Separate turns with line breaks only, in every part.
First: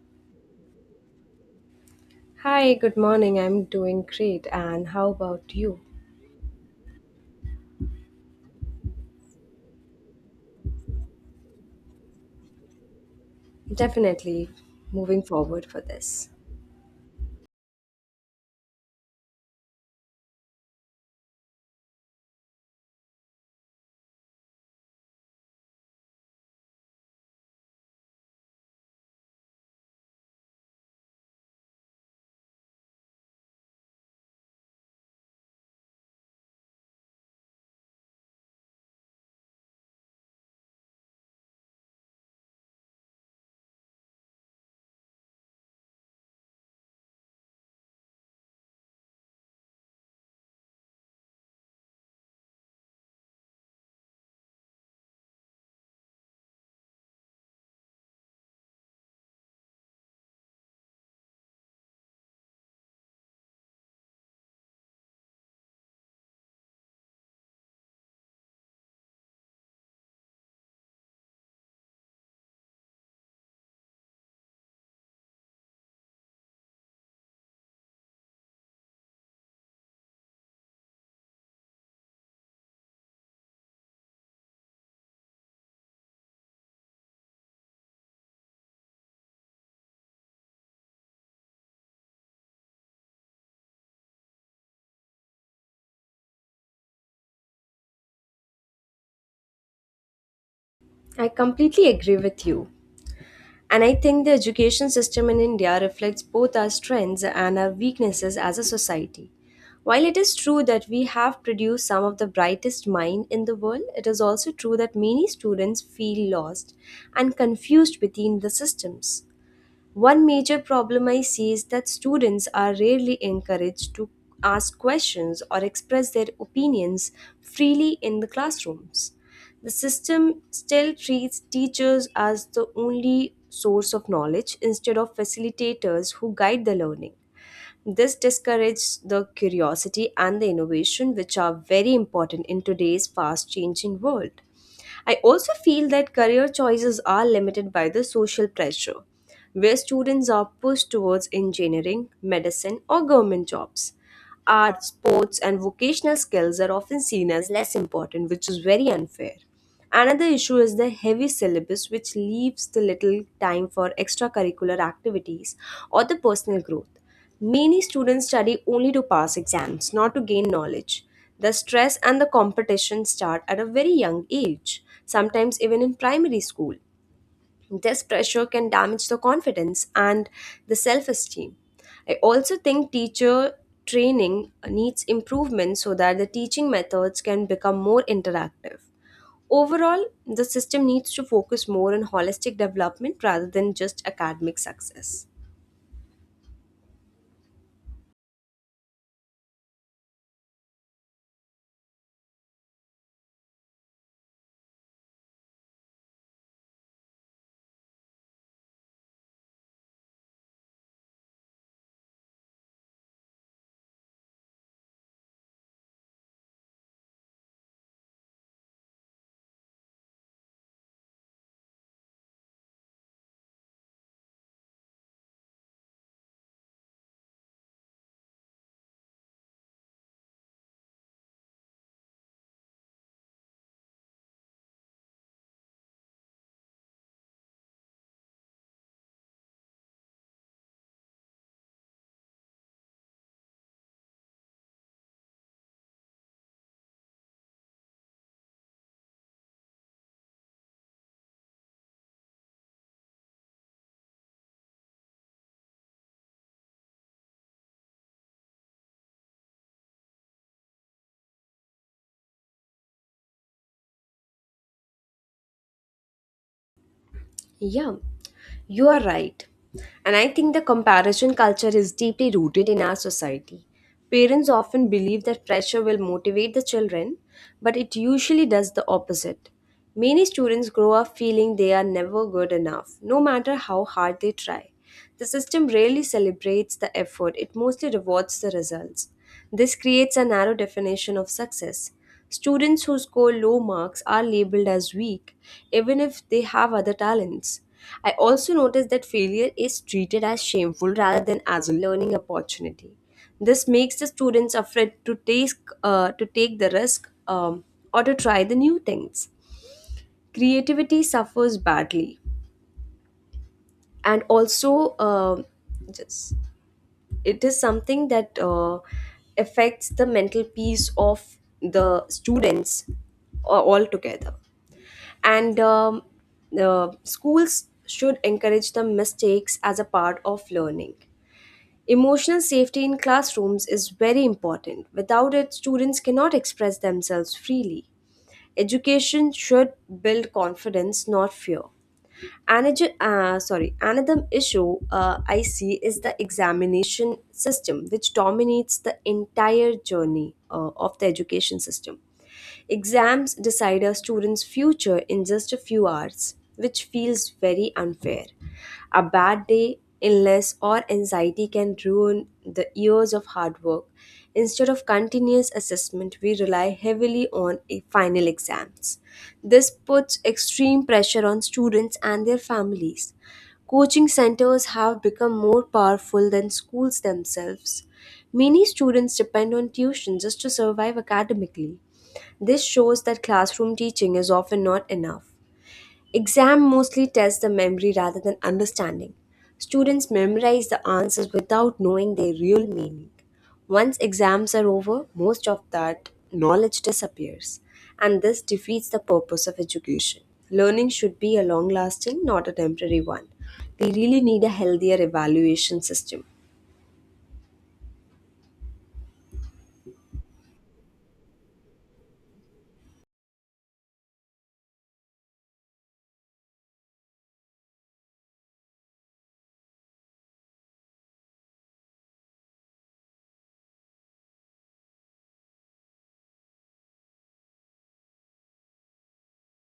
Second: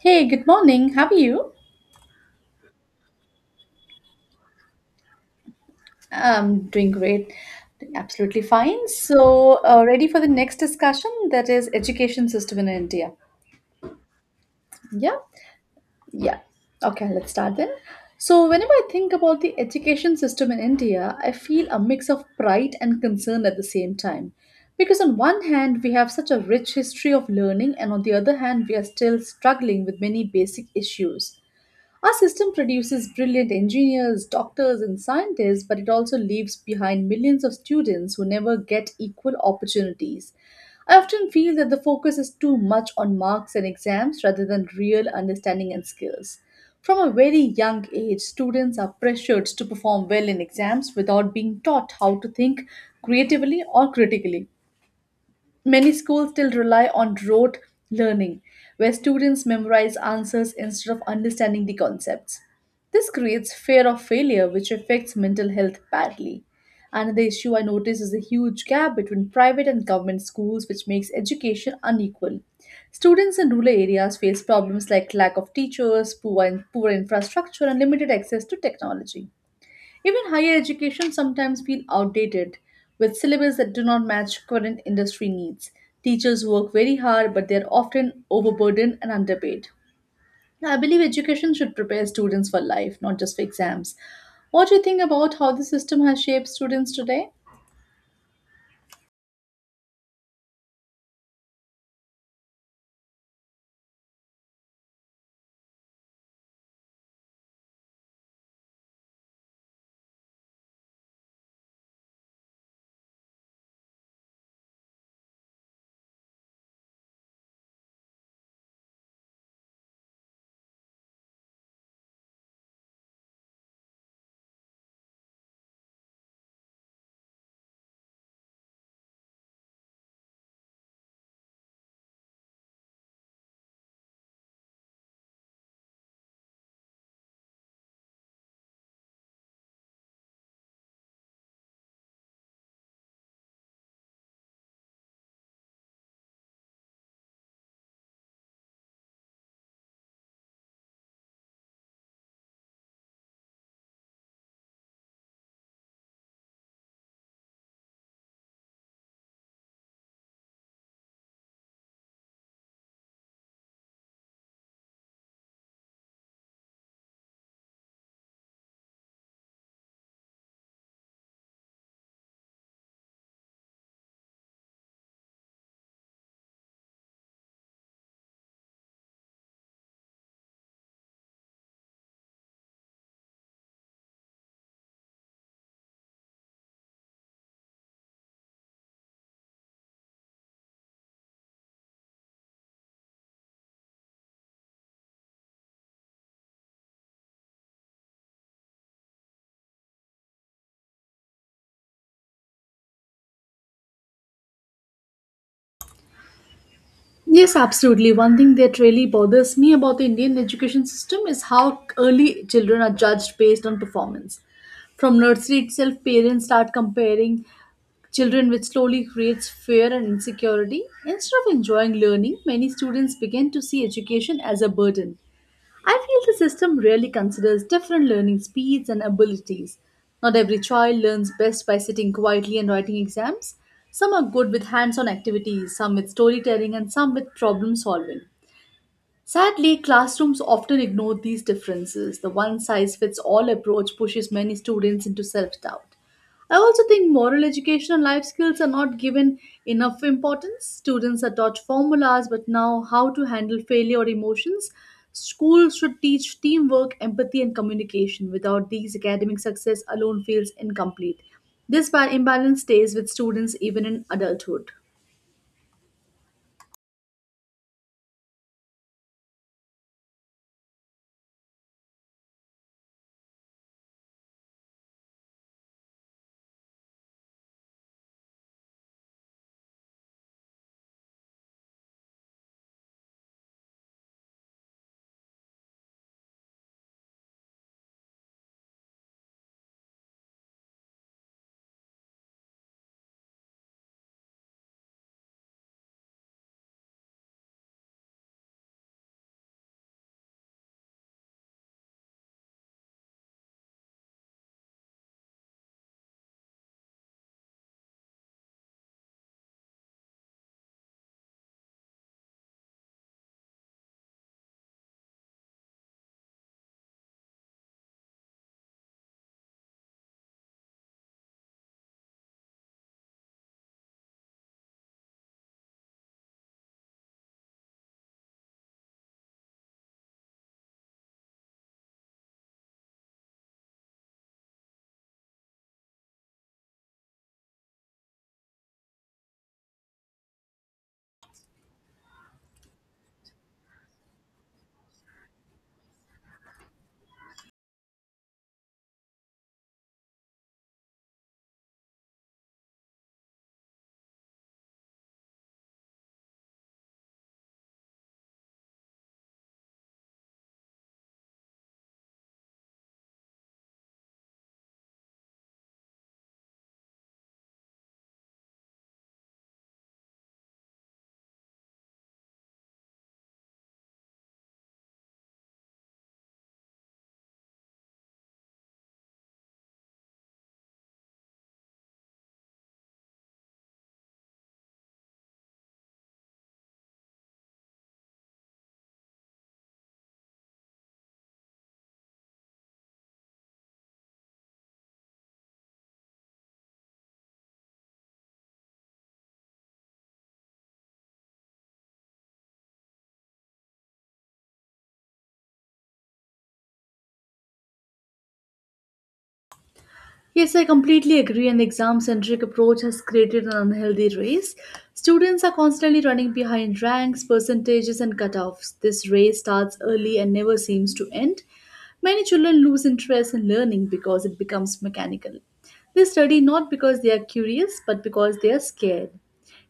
Hey, good morning. How are you?
Hi, good morning. I'm doing great. And how about you?
I'm doing great. Absolutely fine. So, ready for the next discussion that is education system in India.
Definitely
Yeah?
moving forward for this.
Yeah. Okay, let's start then. So, whenever I think about the education system in India, I feel a mix of pride and concern at the same time. Because, on one hand, we have such a rich history of learning, and on the other hand, we are still struggling with many basic issues. Our system produces brilliant engineers, doctors, and scientists, but it also leaves behind millions of students who never get equal opportunities. I often feel that the focus is too much on marks and exams rather than real understanding and skills. From a very young age, students are pressured to perform well in exams without being taught how to think creatively or critically. Many schools still rely on rote learning, where students memorize answers instead of understanding the concepts. This creates fear of failure, which affects mental health badly. Another issue I notice is the huge gap between private and government schools, which makes education unequal. Students in rural areas face problems like lack of teachers, poor infrastructure, and limited access to technology. Even higher education sometimes feel outdated with syllabus that do not match current industry needs. Teachers work very hard but they are often overburdened and underpaid. I believe education should prepare students for life, not just for exams. What do you think about how the system has shaped students today?
I completely agree with you. And I think the education system in India reflects both our strengths and our weaknesses as a society. While it is true that we have produced some of the brightest minds in the world, it is also true that many students feel lost and confused between the systems. One major problem I see is that students are rarely encouraged to ask questions or express their opinions freely in the classrooms. The system still treats teachers as the only source of knowledge instead of facilitators who guide the learning. This discourages the curiosity and the innovation, which are very important in today's fast changing world. I also feel that career choices are limited by the social pressure, where students are pushed towards engineering, medicine, or government jobs. Art, sports, and vocational skills are often seen as less important, which is very unfair. Another issue is the heavy syllabus, which leaves the little time for extracurricular activities or the personal growth. Many students study only to pass exams, not to gain knowledge. The stress and the competition start at a very young age, sometimes even in primary school. This pressure can damage the confidence and the self esteem. I also think teacher training needs improvement so that the teaching methods can become more interactive. Overall, the system needs to focus more on holistic development rather than just academic success.
Yes, absolutely. One thing that really bothers me about the Indian education system is how early children are judged based on performance. From nursery itself, parents start comparing children, which slowly creates fear and insecurity. Instead of enjoying learning, many students begin to see education as a burden. I feel the system really considers different learning speeds and abilities. Not every child learns best by sitting quietly and writing exams. Some are good with hands on activities, some with storytelling, and some with problem solving. Sadly, classrooms often ignore these differences. The one size fits all approach pushes many students into self doubt. I also think moral education and life skills are not given enough importance. Students are taught formulas, but now how to handle failure or emotions. Schools should teach teamwork, empathy, and communication. Without these, academic success alone feels incomplete. This imbalance stays with students even in adulthood.
Yeah, you are right. And I think the comparison culture is deeply rooted in our society. Parents often believe that pressure will motivate the children, but it usually does the opposite. Many students grow up feeling they are never good enough, no matter how hard they try. The system rarely celebrates the effort, it mostly rewards the results. This creates a narrow definition of success. Students who score low marks are labeled as weak, even if they have other talents. I also noticed that failure is treated as shameful rather than as a learning opportunity. This makes the students afraid to take the risk or to try the new things. Creativity suffers badly, and also just it is something that affects the mental peace of the students altogether, and the schools should encourage the mistakes as a part of learning. Emotional safety in classrooms is very important. Without it students cannot express themselves freely. Education should build confidence, not fear. Another issue I see is the examination system, which dominates the entire journey of the education system. Exams decide a student's future in just a few hours, which feels very unfair. A bad day, illness, or anxiety can ruin the years of hard work. Instead of continuous assessment, we rely heavily on final exams. This puts extreme pressure on students and their families. Coaching centers have become more powerful than schools themselves. Many students depend on tuition just to survive academically. This shows that classroom teaching is often not enough. Exam mostly tests the memory rather than understanding. Students memorize the answers without knowing their real meaning. Once exams are over, most of that knowledge disappears, and this defeats the purpose of education. Learning should be a long lasting, not a temporary one. We really need a healthier evaluation system.
Yes, I completely agree. An exam centric approach has created an unhealthy race. Students are constantly running behind ranks, percentages, and cutoffs. This race starts early and never seems to end. Many children lose interest in learning because it becomes mechanical. They study not because they are curious, but because they are scared.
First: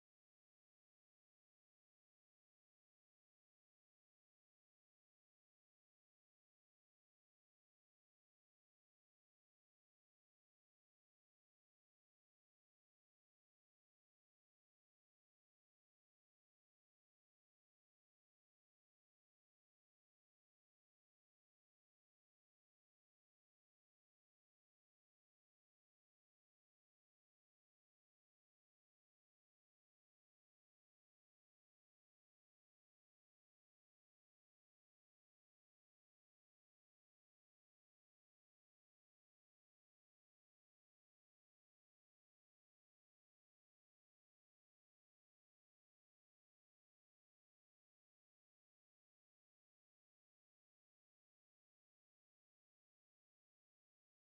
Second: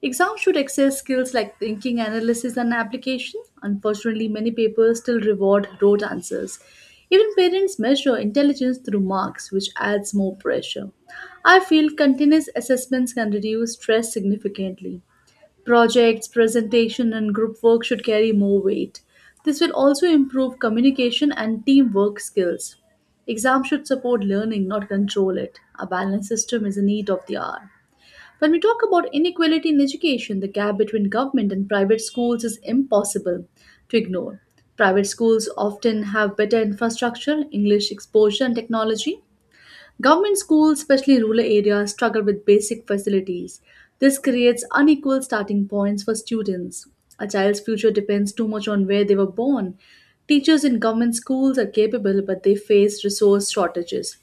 Exams should access skills like thinking, analysis, and application. Unfortunately, many papers still reward rote answers. Even parents measure intelligence through marks, which adds more pressure. I feel continuous assessments can reduce stress significantly. Projects, presentation, and group work should carry more weight. This will also improve communication and teamwork skills. Exams should support learning, not control it. A balanced system is a need of the hour. When we talk about inequality in education, the gap between government and private schools is impossible to ignore. Private schools often have better infrastructure, English exposure, and technology. Government schools, especially rural areas, struggle with basic facilities. This creates unequal starting points for students. A child's future depends too much on where they were born. Teachers in government schools are capable, but they face resource shortages.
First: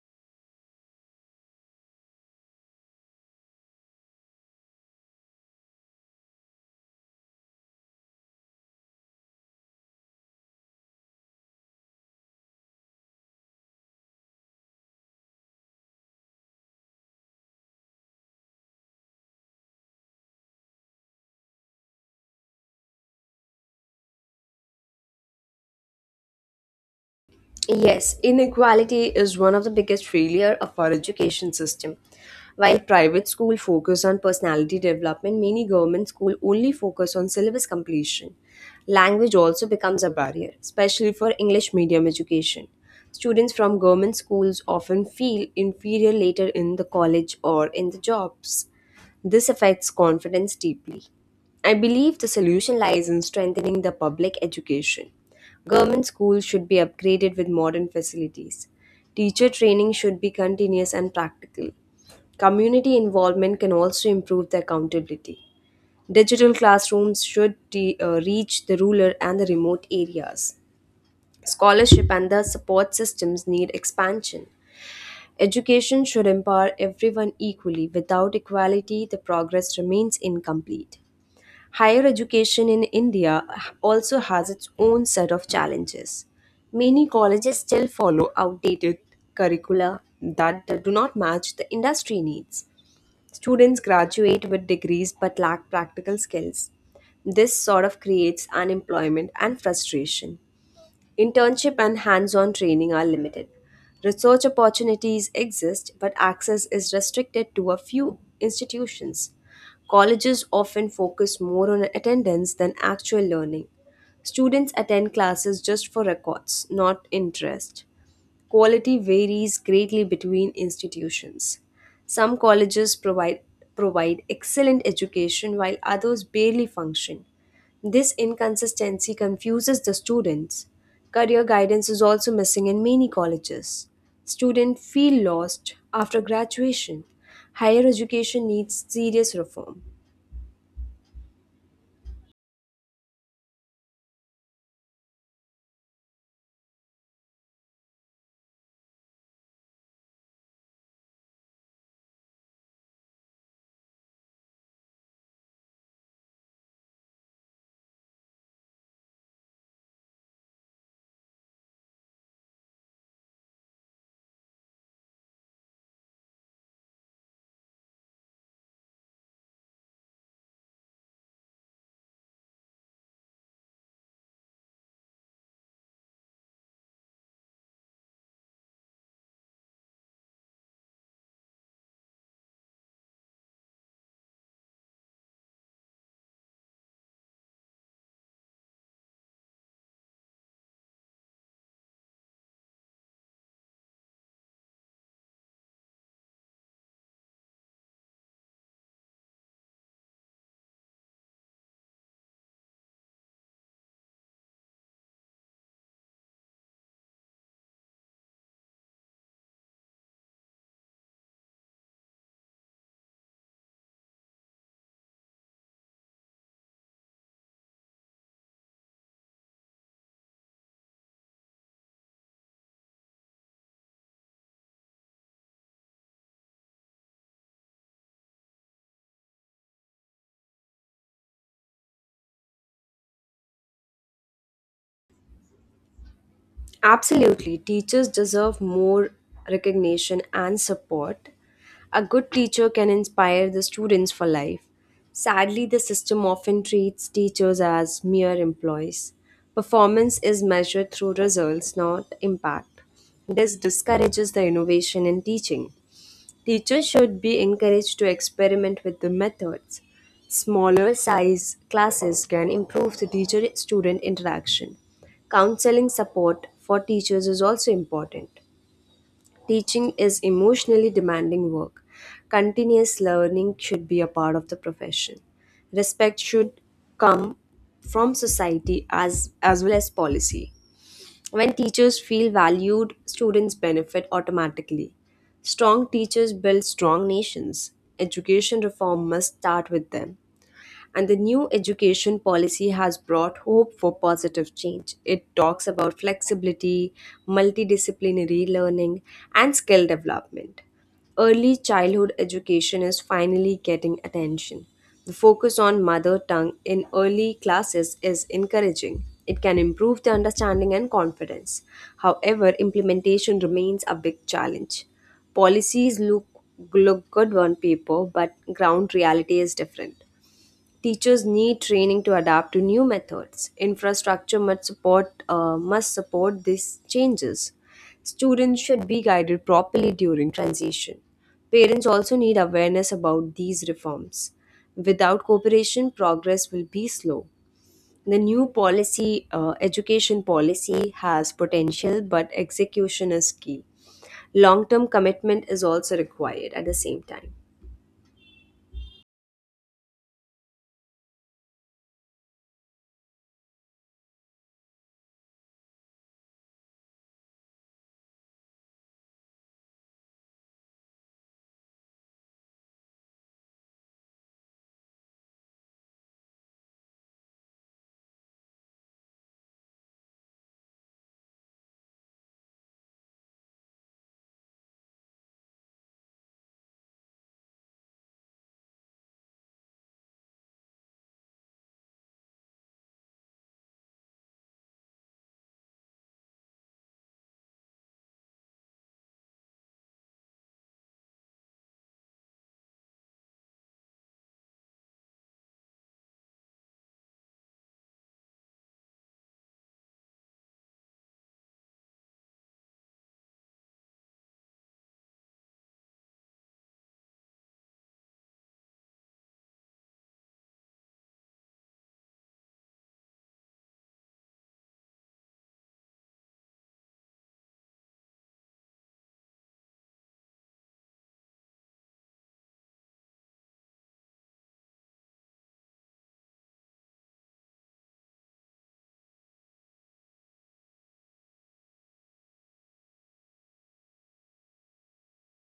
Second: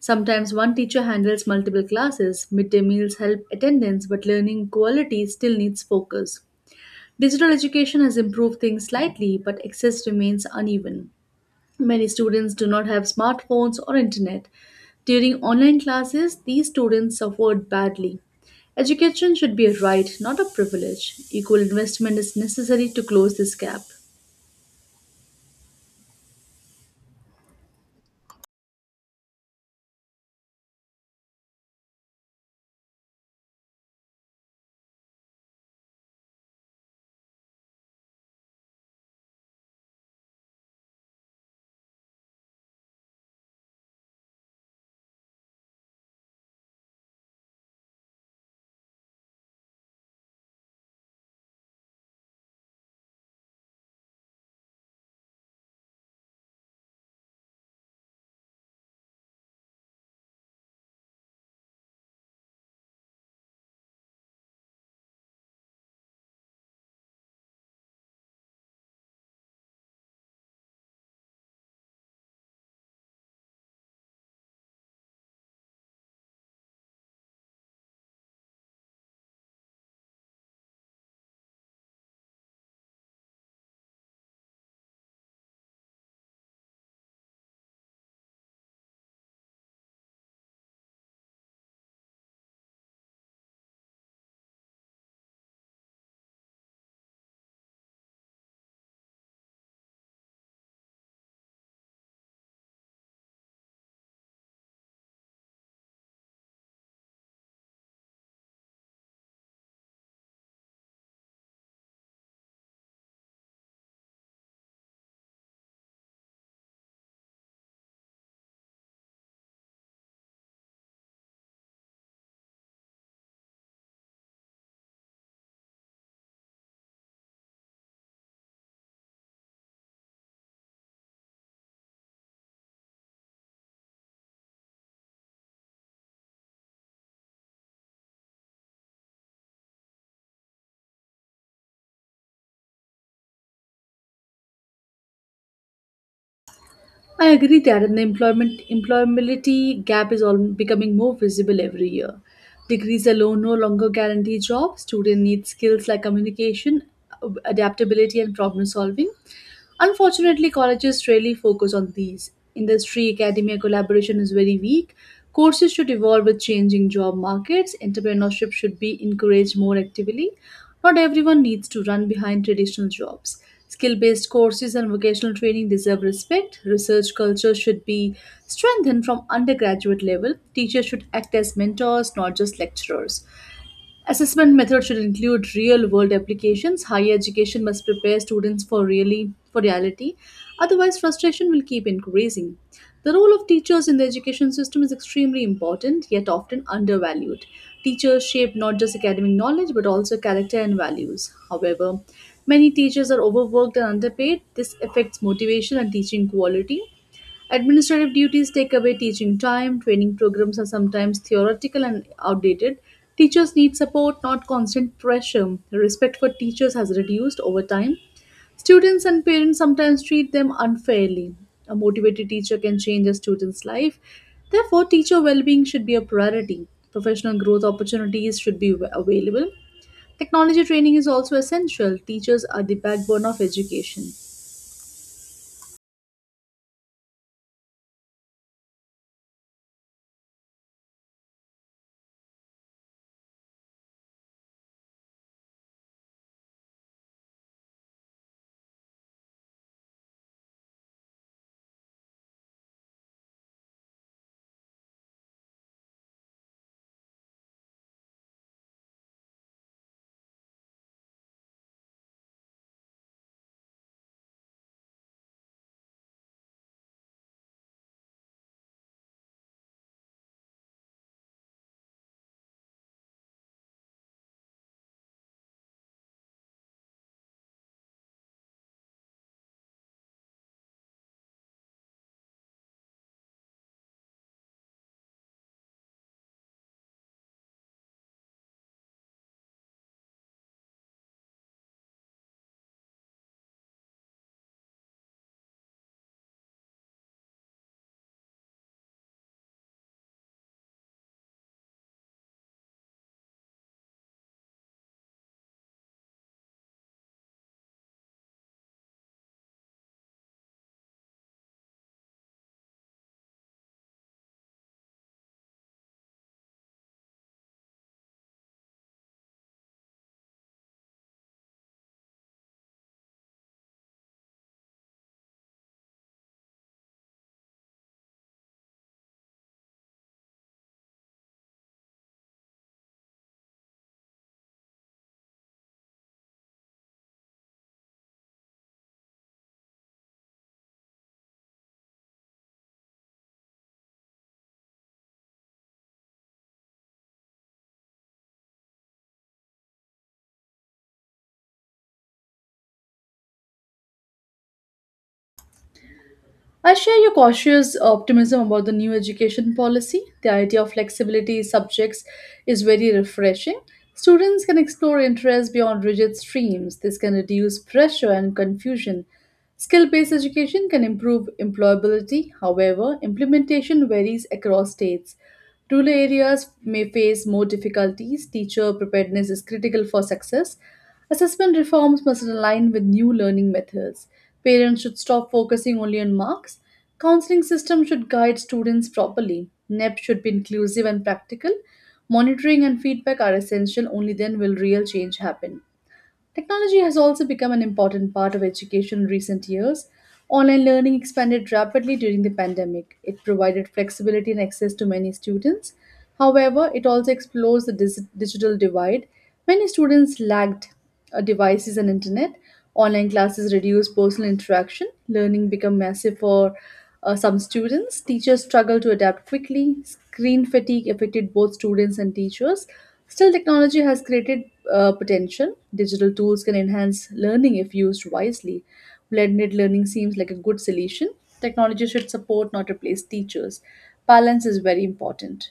Sometimes one teacher handles multiple classes, midday meals help attendance, but learning quality still needs focus. Digital education has improved things slightly, but access remains uneven. Many students do not have smartphones or internet. During online classes, these students suffered badly. Education should be a right, not a privilege. Equal investment is necessary to close this gap.
Yes, inequality is one of the biggest failure of our education system. While private school focus on personality development, many government school only focus on syllabus completion. Language also becomes a barrier, especially for English medium education. Students from government schools often feel inferior later in the college or in the jobs. This affects confidence deeply. I believe the solution lies in strengthening the public education. Government schools should be upgraded with modern facilities. Teacher training should be continuous and practical. Community involvement can also improve the accountability. Digital classrooms should reach the rural and the remote areas. Scholarship and the support systems need expansion. Education should empower everyone equally. Without equality, the progress remains incomplete. Higher education in India also has its own set of challenges. Many colleges still follow outdated curricula that do not match the industry needs. Students graduate with degrees but lack practical skills. This sort of creates unemployment and frustration. Internship and hands on training are limited. Research opportunities exist, but access is restricted to a few institutions. Colleges often focus more on attendance than actual learning. Students attend classes just for records, not interest. Quality varies greatly between institutions. Some provide excellent education while others barely function. This inconsistency confuses the students. Career guidance is also missing in many colleges. Students feel lost after graduation. Higher education needs serious reform.
I agree that the employment employability gap is all becoming more visible every year. Degrees alone no longer guarantee jobs. Students need skills like communication, adaptability, and problem solving. Unfortunately, colleges rarely focus on these. Industry academia collaboration is very weak. Courses should evolve with changing job markets. Entrepreneurship should be encouraged more actively. Not everyone needs to run behind traditional jobs. Skill based courses and vocational training deserve respect. Research culture should be strengthened from undergraduate level. Teachers should act as mentors, not just lecturers. Assessment methods should include real-world applications. Higher education must prepare students for really for reality. Otherwise, frustration will keep increasing. The role of teachers in the education system is extremely important, yet often undervalued. Teachers shape not just academic knowledge but also character and values. However, many teachers are overworked and underpaid. This affects motivation and teaching quality. Administrative duties take away teaching time, training programs are sometimes theoretical and outdated. Teachers need support, not constant pressure. Respect for teachers has reduced over time. Students and parents sometimes treat them unfairly. A motivated teacher can change a student's life. Therefore, teacher well being should be a priority. Professional growth opportunities should be available. Technology training is also essential. Teachers are the backbone of education.
Absolutely. Teachers deserve more recognition and support. A good teacher can inspire the students for life. Sadly, the system often treats teachers as mere employees. Performance is measured through results, not impact. This discourages the innovation in teaching. Teachers should be encouraged to experiment with the methods. Smaller size classes can improve the teacher student interaction. Counseling support for teachers is also important. Teaching is emotionally demanding work. Continuous learning should be a part of the profession. Respect should come from society as well as policy. When teachers feel valued, students benefit automatically. Strong teachers build strong nations. Education reform must start with them, and the new education policy has brought hope for positive change. It talks about flexibility, multidisciplinary learning, and skill development. Early childhood education is finally getting attention. The focus on mother tongue in early classes is encouraging. It can improve the understanding and confidence. However, implementation remains a big challenge. Policies look, look good on paper, but ground reality is different. Teachers need training to adapt to new methods. Infrastructure must support these changes. Students should be guided properly during transition. Parents also need awareness about these reforms. Without cooperation, progress will be slow. The education policy has potential, but execution is key. Long term commitment is also required at the same time.
I share your cautious optimism about the new education policy. The idea of flexibility subjects is very refreshing. Students can explore interests beyond rigid streams. This can reduce pressure and confusion. Skill based education can improve employability. However, implementation varies across states. Rural areas may face more difficulties. Teacher preparedness is critical for success. Assessment reforms must align with new learning methods. Parents should stop focusing only on marks. Counseling system should guide students properly. NEP should be inclusive and practical. Monitoring and feedback are essential. Only then will real change happen. Technology has also become an important part of education in recent years. Online learning expanded rapidly during the pandemic. It provided flexibility and access to many students. However, it also explores the digital divide. Many students lacked devices and internet. Online classes reduced personal interaction. Learning became massive for some students. Teachers struggled to adapt quickly. Screen fatigue affected both students and teachers. Still, technology has created potential. Digital tools can enhance learning if used wisely. Blended learning seems like a good solution. Technology should support, not replace teachers. Balance is very important.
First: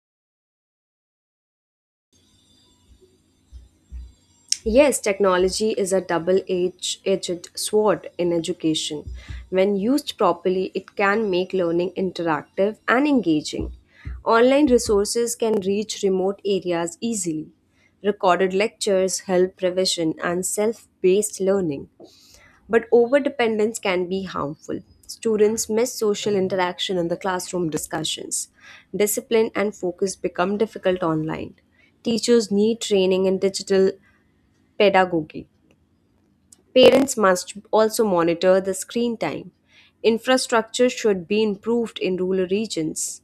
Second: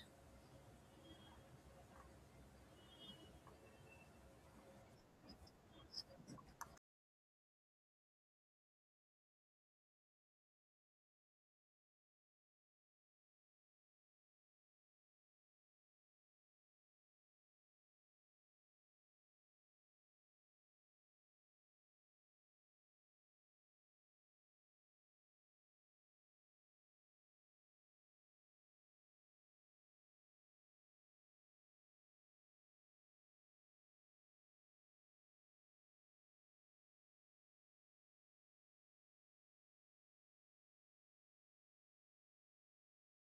Yes, technology is a double edged sword in education. When used properly, it can make learning interactive and engaging. Online resources can reach remote areas easily. Recorded lectures help revision and self based learning. But over dependence can be harmful. Students miss social interaction in the classroom discussions. Discipline and focus become difficult online. Teachers need training in digital pedagogy. Parents must also monitor the screen time. Infrastructure should be improved in rural regions.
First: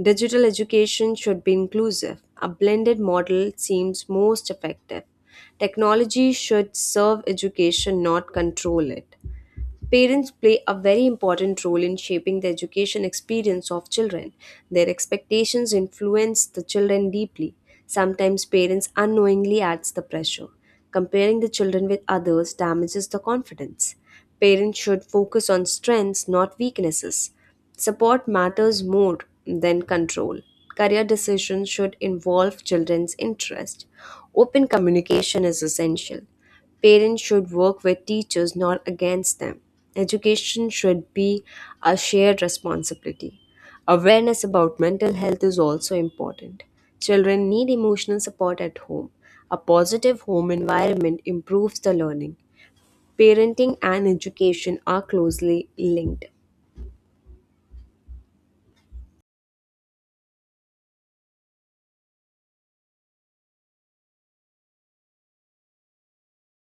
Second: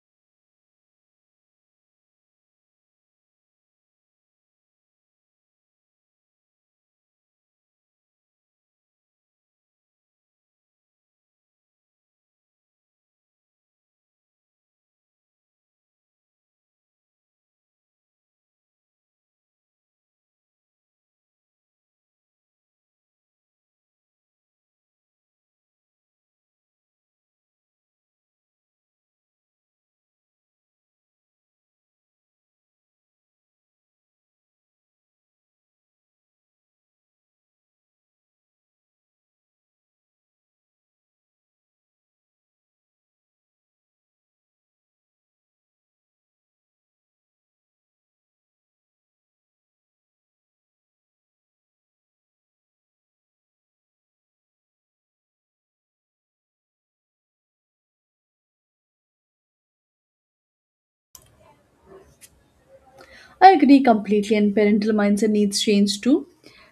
Digital education should be inclusive. A blended model seems most effective. Technology should serve education, not control it. Parents play a very important role in shaping the education experience of children. Their expectations influence the children deeply. Sometimes parents unknowingly adds the pressure. Comparing the children with others damages the confidence. Parents should focus on strengths, not weaknesses. Support matters more than control. Career decisions should involve children's interest. Open communication is essential. Parents should work with teachers, not against them. Education should be a shared responsibility. Awareness about mental health is also important. Children need emotional support at home. A positive home environment improves the learning. Parenting and education are closely linked.
I agree completely, and parental mindset needs change too.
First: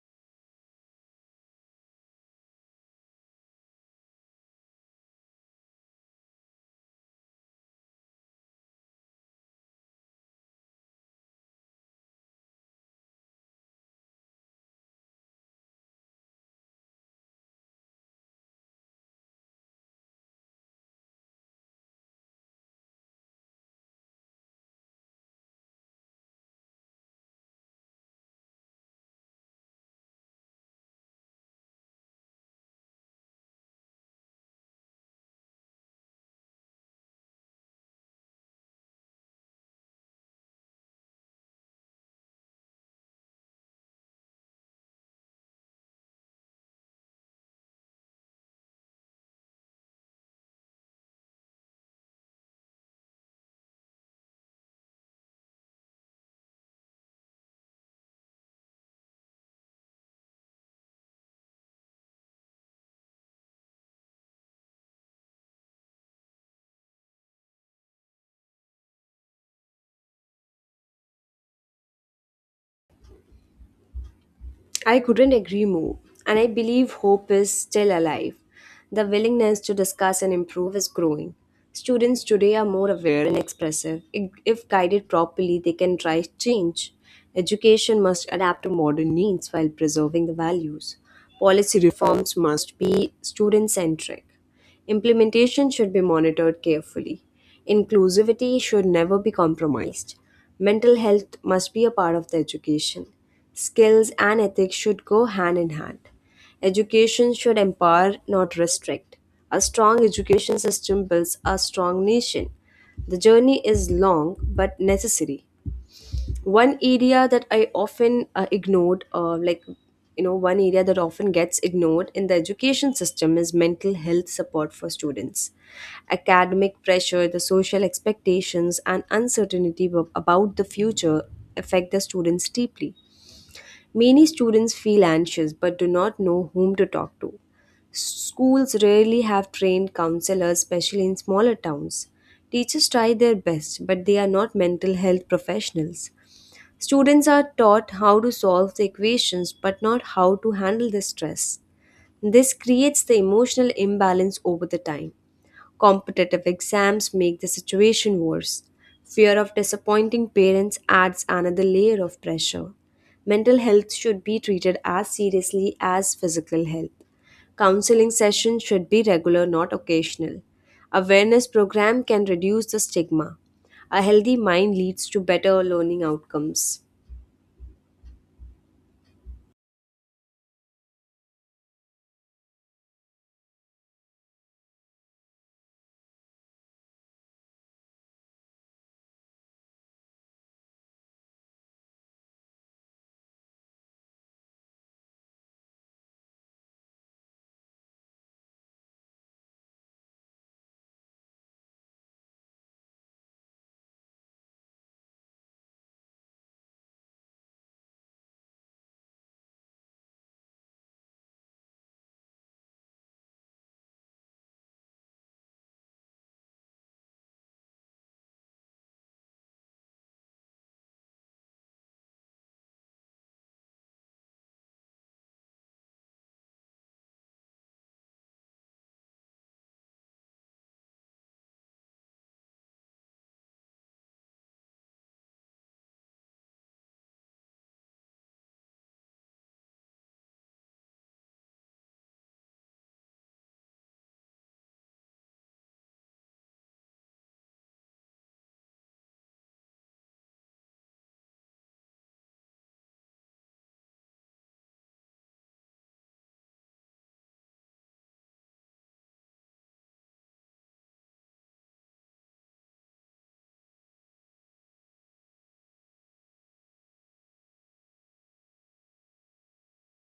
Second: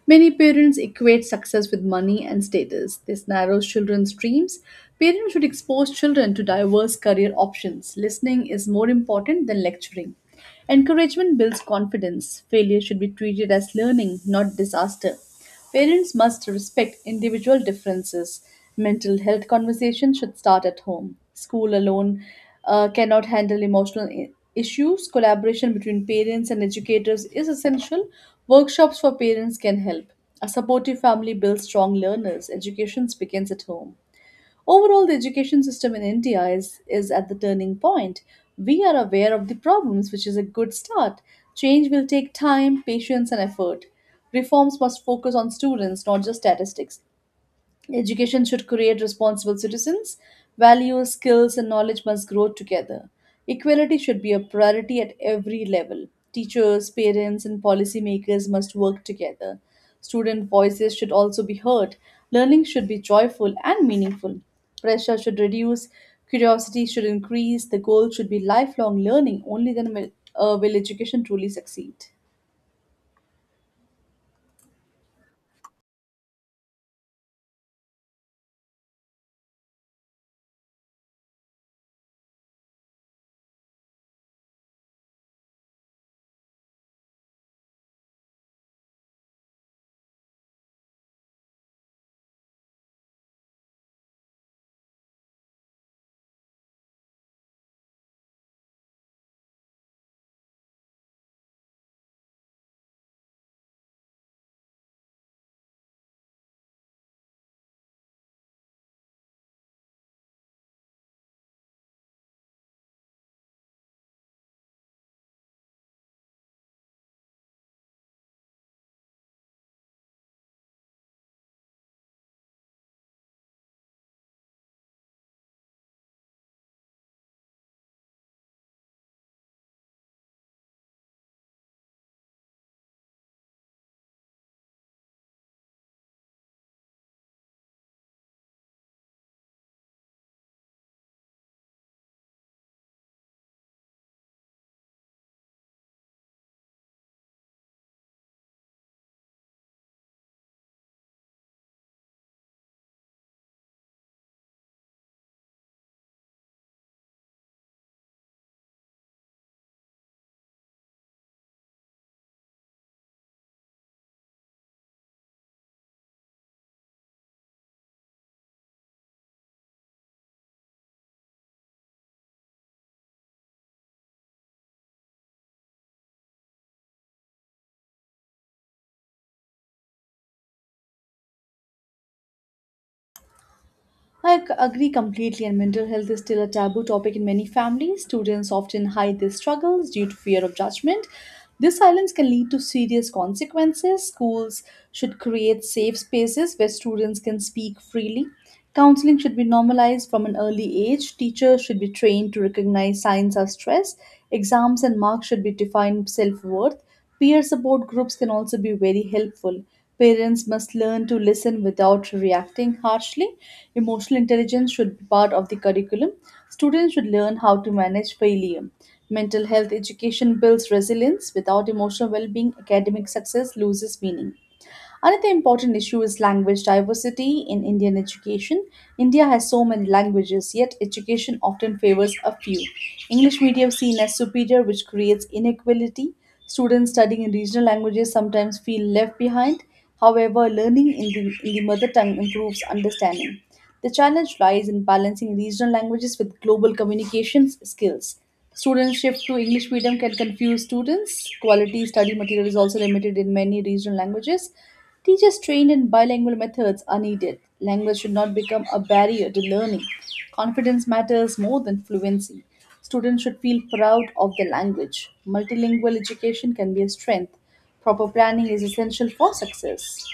Many parents equate success with money and status. This narrows children's dreams. Parents should expose children to diverse career options. Listening is more important than lecturing. Encouragement builds confidence. Failure should be treated as learning, not disaster. Parents must respect individual differences. Mental health conversations should start at home. School alone cannot handle emotional issues. Collaboration between parents and educators is essential. Workshops for parents can help. A supportive family builds strong learners. Education begins at home. Overall, the education system in India is at the turning point. We are aware of the problems, which is a good start. Change will take time, patience, and effort. Reforms must focus on students, not just statistics. Education should create responsible citizens. Values, skills, and knowledge must grow together. Equality should be a priority at every level. Teachers, parents, and policymakers must work together. Student voices should also be heard. Learning should be joyful and meaningful. Pressure should reduce, curiosity should increase, the goal should be lifelong learning. Only then will education truly succeed.
I couldn't agree more, and I believe hope is still alive. The willingness to discuss and improve is growing. Students today are more aware and expressive. If guided properly, they can drive change. Education must adapt to modern needs while preserving the values. Policy reforms must be student centric. Implementation should be monitored carefully. Inclusivity should never be compromised. Mental health must be a part of the education. Skills and ethics should go hand in hand. Education should empower, not restrict. A strong education system builds a strong nation. The journey is long but necessary. One area that I often ignored like you know one area that often gets ignored in the education system is mental health support for students. Academic pressure, the social expectations, and uncertainty about the future affect the students deeply. Many students feel anxious but do not know whom to talk to. Schools rarely have trained counselors, especially in smaller towns. Teachers try their best, but they are not mental health professionals. Students are taught how to solve the equations but not how to handle the stress. This creates the emotional imbalance over the time. Competitive exams make the situation worse. Fear of disappointing parents adds another layer of pressure. Mental health should be treated as seriously as physical health. Counseling sessions should be regular, not occasional. Awareness program can reduce the stigma. A healthy mind leads to better learning outcomes.
I agree completely, and mental health is still a taboo topic in many families. Students often hide their struggles due to fear of judgment. This silence can lead to serious consequences. Schools should create safe spaces where students can speak freely. Counseling should be normalized from an early age. Teachers should be trained to recognize signs of stress. Exams and marks should be defined self worth. Peer support groups can also be very helpful. Parents must learn to listen without reacting harshly. Emotional intelligence should be part of the curriculum. Students should learn how to manage failure. Mental health education builds resilience. Without emotional well being, academic success loses meaning. Another important issue is language diversity in Indian education. India has so many languages, yet education often favors a few. English medium seen as superior, which creates inequality. Students studying in regional languages sometimes feel left behind. However, learning in the mother tongue improves understanding. The challenge lies in balancing regional languages with global communications skills. Students shift to English medium can confuse students. Quality study material is also limited in many regional languages. Teachers trained in bilingual methods are needed. Language should not become a barrier to learning. Confidence matters more than fluency. Students should feel proud of their language. Multilingual education can be a strength. Proper planning is essential for success.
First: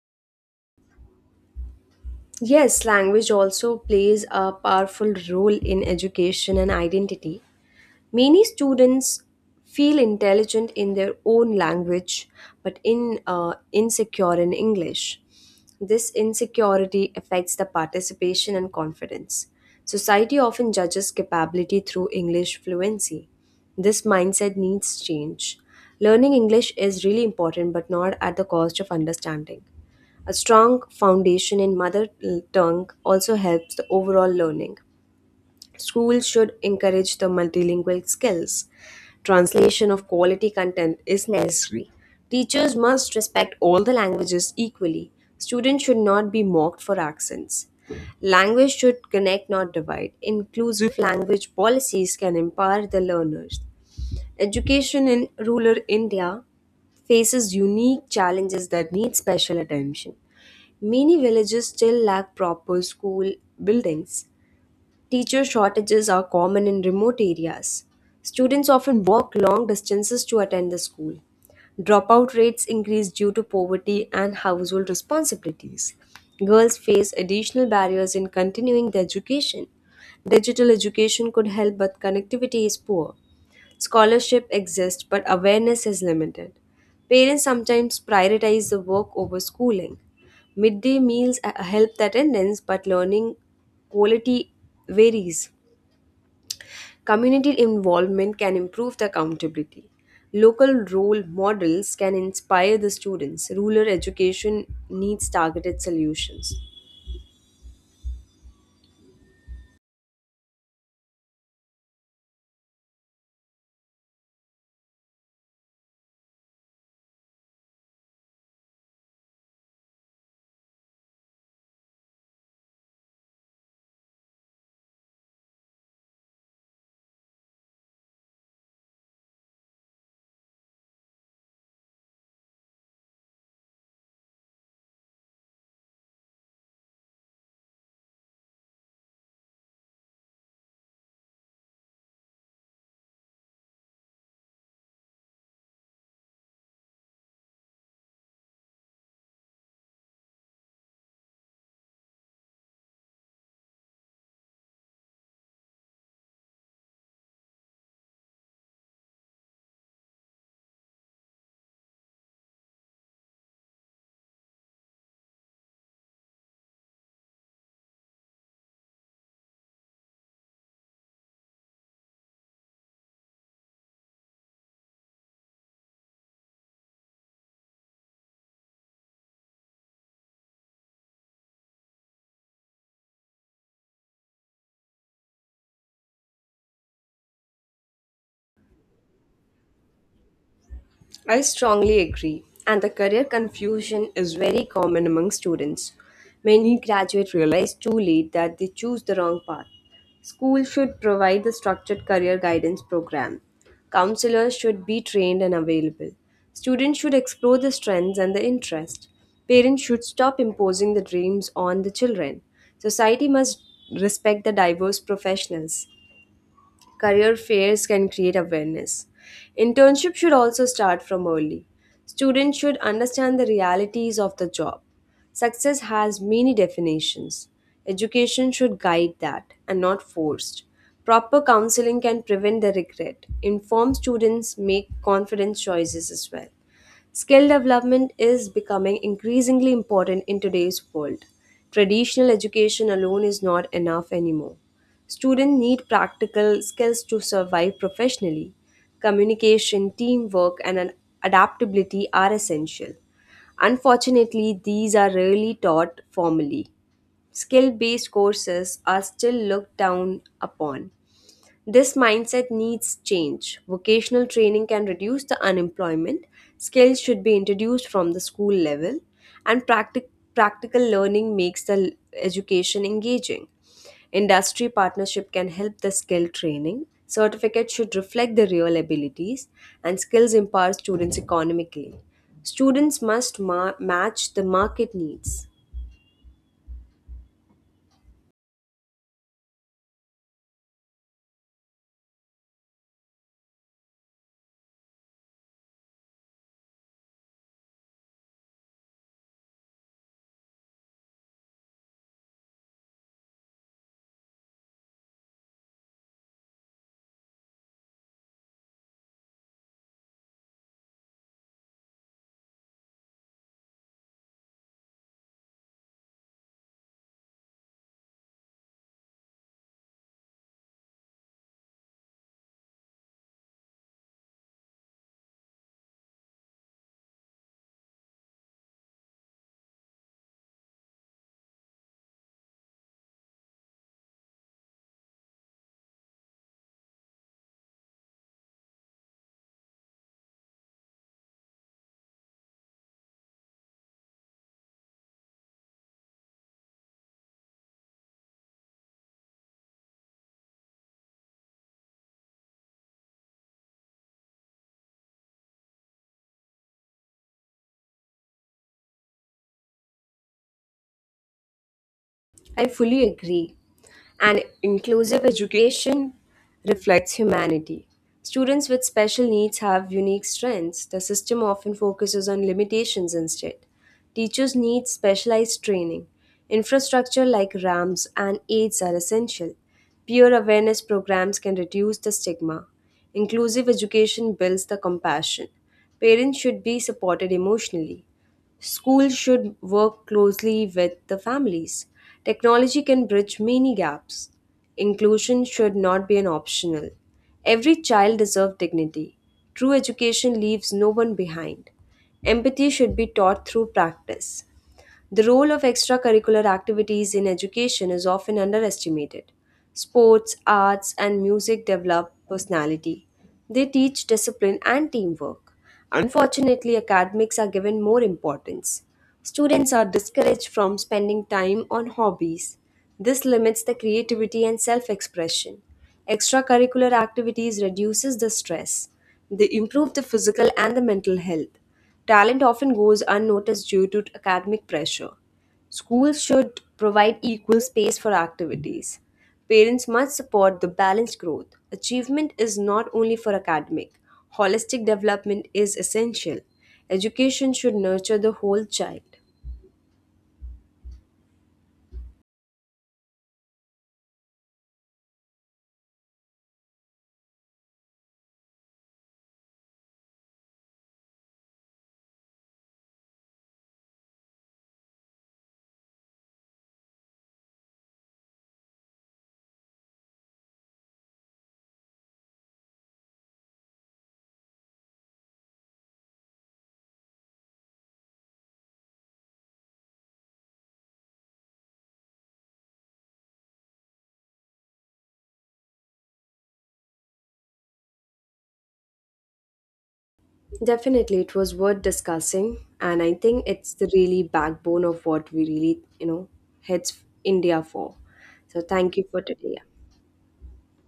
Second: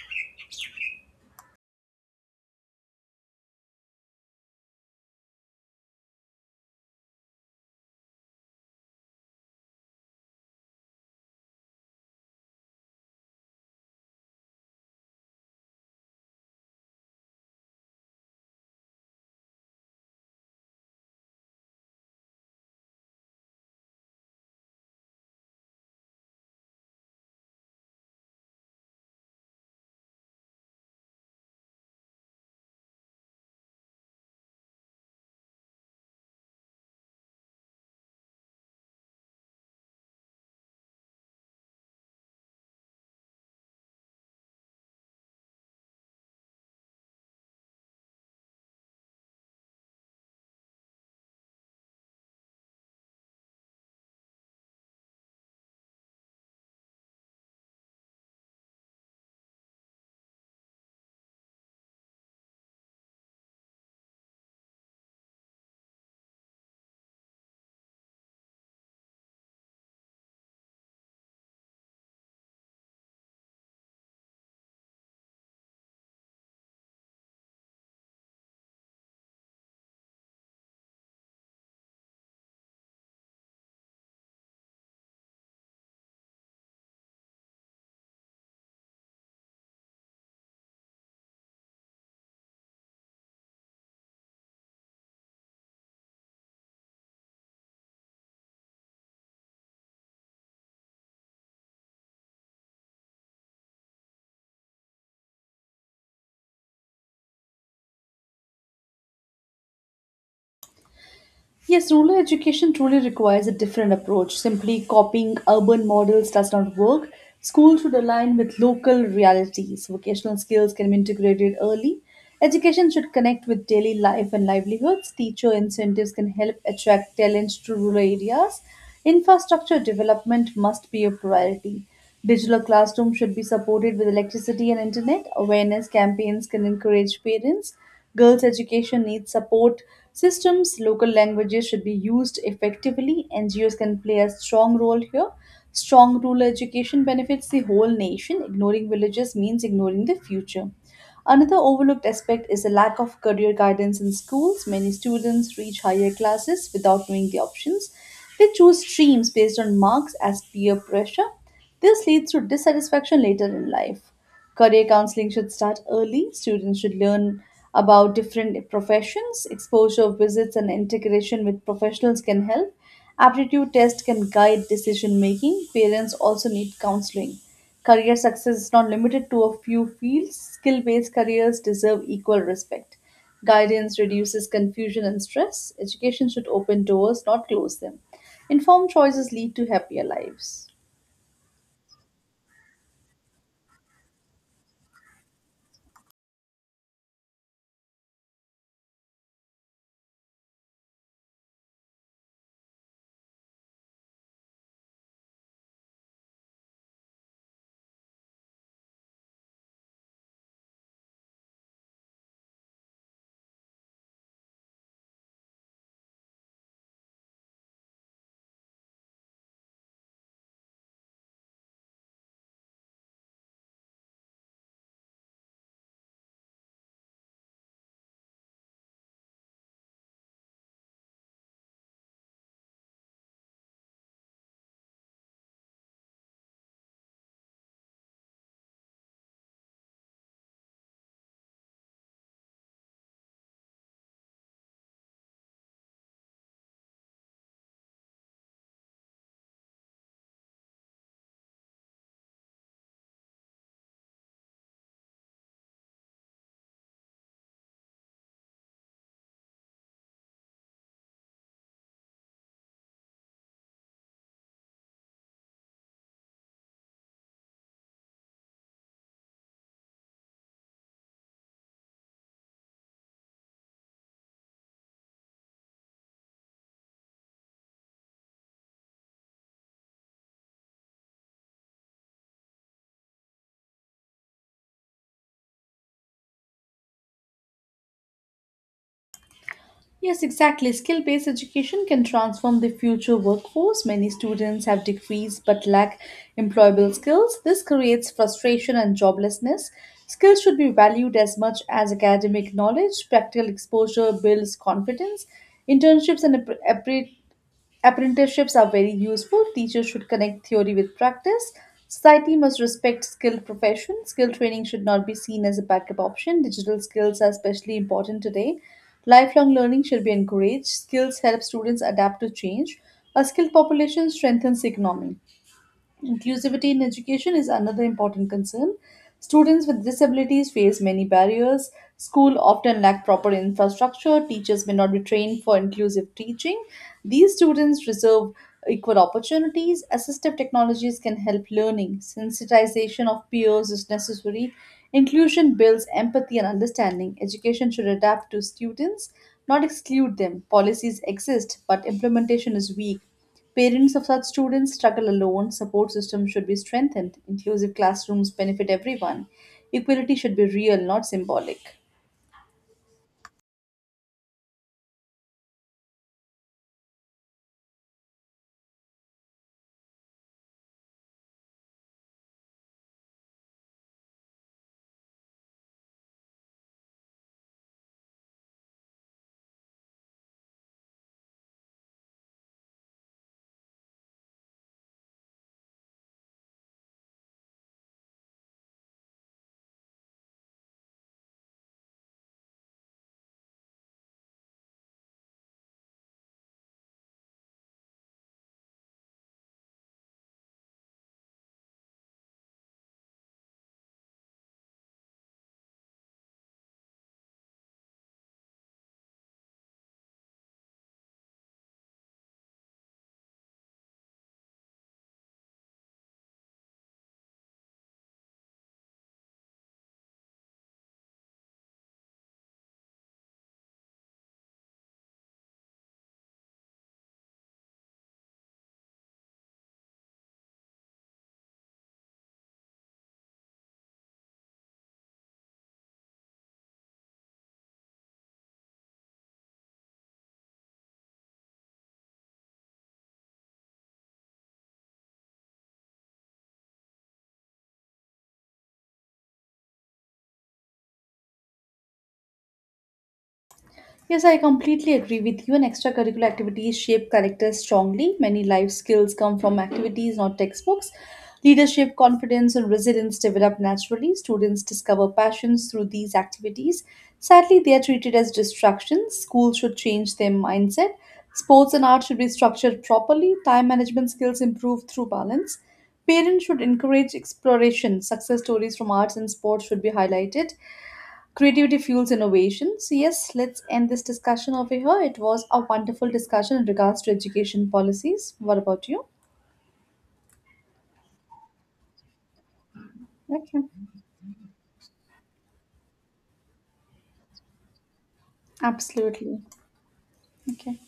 Yes, language also plays a powerful role in education and identity. Many students feel intelligent in their own language but in insecure in English. This insecurity affects the participation and confidence. Society often judges capability through English fluency. This mindset needs change. Learning English is really important but not at the cost of understanding. A strong foundation in mother tongue also helps the overall learning. Schools should encourage the multilingual skills. Translation of quality content is necessary. Teachers must respect all the languages equally. Students should not be mocked for accents. Language should connect, not divide. Inclusive language policies can empower the learners. Education in rural India faces unique challenges that need special attention. Many villages still lack proper school buildings. Teacher shortages are common in remote areas. Students often walk long distances to attend the school. Dropout rates increase due to poverty and household responsibilities. Girls face additional barriers in continuing their education. Digital education could help, but connectivity is poor. Scholarship exists, but awareness is limited. Parents sometimes prioritize the work over schooling. Midday meals help the attendance, but learning quality varies. Community involvement can improve the accountability. Local role models can inspire the students. Rural education needs targeted solutions.
Yes, rural education truly requires a different approach. Simply copying urban models does not work. Schools should align with local realities. Vocational skills can be integrated early. Education should connect with daily life and livelihoods. Teacher incentives can help attract talents to rural areas. Infrastructure development must be a priority. Digital classrooms should be supported with electricity and internet. Awareness campaigns can encourage parents. Girls' education needs support systems. Local languages should be used effectively. NGOs can play a strong role here. Strong rural education benefits the whole nation. Ignoring villages means ignoring the future. Another overlooked aspect is the lack of career guidance in schools. Many students reach higher classes without knowing the options. They choose streams based on marks as peer pressure. This leads to dissatisfaction later in life. Career counseling should start early. Students should learn about different professions. Exposure visits and integration with professionals can help. Aptitude tests can guide decision making. Parents also need counseling. Career success is not limited to a few fields. Skill based careers deserve equal respect. Guidance reduces confusion and stress. Education should open doors, not close them. Informed choices lead to happier lives.
I strongly agree, and the career confusion is very common among students. Many graduates realize too late that they choose the wrong path. School should provide the structured career guidance program. Counselors should be trained and available. Students should explore the strengths and the interest. Parents should stop imposing the dreams on the children. Society must respect the diverse professionals. Career fairs can create awareness. Internship should also start from early. Students should understand the realities of the job. Success has many definitions. Education should guide that and not forced. Proper counseling can prevent the regret. Inform students make confident choices as well. Skill development is becoming increasingly important in today's world. Traditional education alone is not enough anymore. Students need practical skills to survive professionally. Communication, teamwork, and adaptability are essential. Unfortunately, these are rarely taught formally. Skill based courses are still looked down upon. This mindset needs change. Vocational training can reduce the unemployment, skills should be introduced from the school level, and practical learning makes education engaging. Industry partnership can help the skill training. Certificates should reflect the real abilities, and skills empower students economically. Students must match the market needs.
Yes, exactly. Skill based education can transform the future workforce. Many students have degrees but lack employable skills. This creates frustration and joblessness. Skills should be valued as much as academic knowledge. Practical exposure builds confidence. Internships and Apprenticeships are very useful. Teachers should connect theory with practice. Society must respect skilled profession. Skill training should not be seen as a backup option. Digital skills are especially important today. Lifelong learning should be encouraged. Skills help students adapt to change. A skilled population strengthens economy. Inclusivity in education is another important concern. Students with disabilities face many barriers. School often lack proper infrastructure. Teachers may not be trained for inclusive teaching. These students deserve equal opportunities. Assistive technologies can help learning. Sensitization of peers is necessary. Inclusion builds empathy and understanding. Education should adapt to students, not exclude them. Policies exist, but implementation is weak. Parents of such students struggle alone. Support systems should be strengthened. Inclusive classrooms benefit everyone. Equality should be real, not symbolic.
I fully agree, and inclusive education reflects humanity. Students with special needs have unique strengths. The system often focuses on limitations instead. Teachers need specialized training. Infrastructure like ramps and aids are essential. Peer awareness programs can reduce the stigma. Inclusive education builds the compassion. Parents should be supported emotionally. Schools should work closely with the families. Technology can bridge many gaps. Inclusion should not be an optional. Every child deserves dignity. True education leaves no one behind. Empathy should be taught through practice. The role of extracurricular activities in education is often underestimated. Sports, arts, and music develop personality. They teach discipline and teamwork. Unfortunately, academics are given more importance. Students are discouraged from spending time on hobbies. This limits the creativity and self-expression. Extracurricular activities reduces the stress. They improve the physical and the mental health. Talent often goes unnoticed due to academic pressure. Schools should provide equal space for activities. Parents must support the balanced growth. Achievement is not only for academic, holistic development is essential. Education should nurture the whole child.
Yes, I completely agree with you. And extracurricular activities shape characters strongly. Many life skills come from activities, not textbooks. Leadership, confidence, and resilience develop naturally. Students discover passions through these activities. Sadly, they are treated as distractions. Schools should change their mindset. Sports and art should be structured properly. Time management skills improve through balance. Parents should encourage exploration. Success stories from arts and sports should be highlighted. Creativity fuels innovations. Yes, let's end this discussion over here. It was a wonderful discussion in regards to education policies. What about you?
Definitely, it was worth discussing, and I think
Okay,
it's the really backbone of what we really, heads India for. So, thank you for
absolutely.
today.
Okay.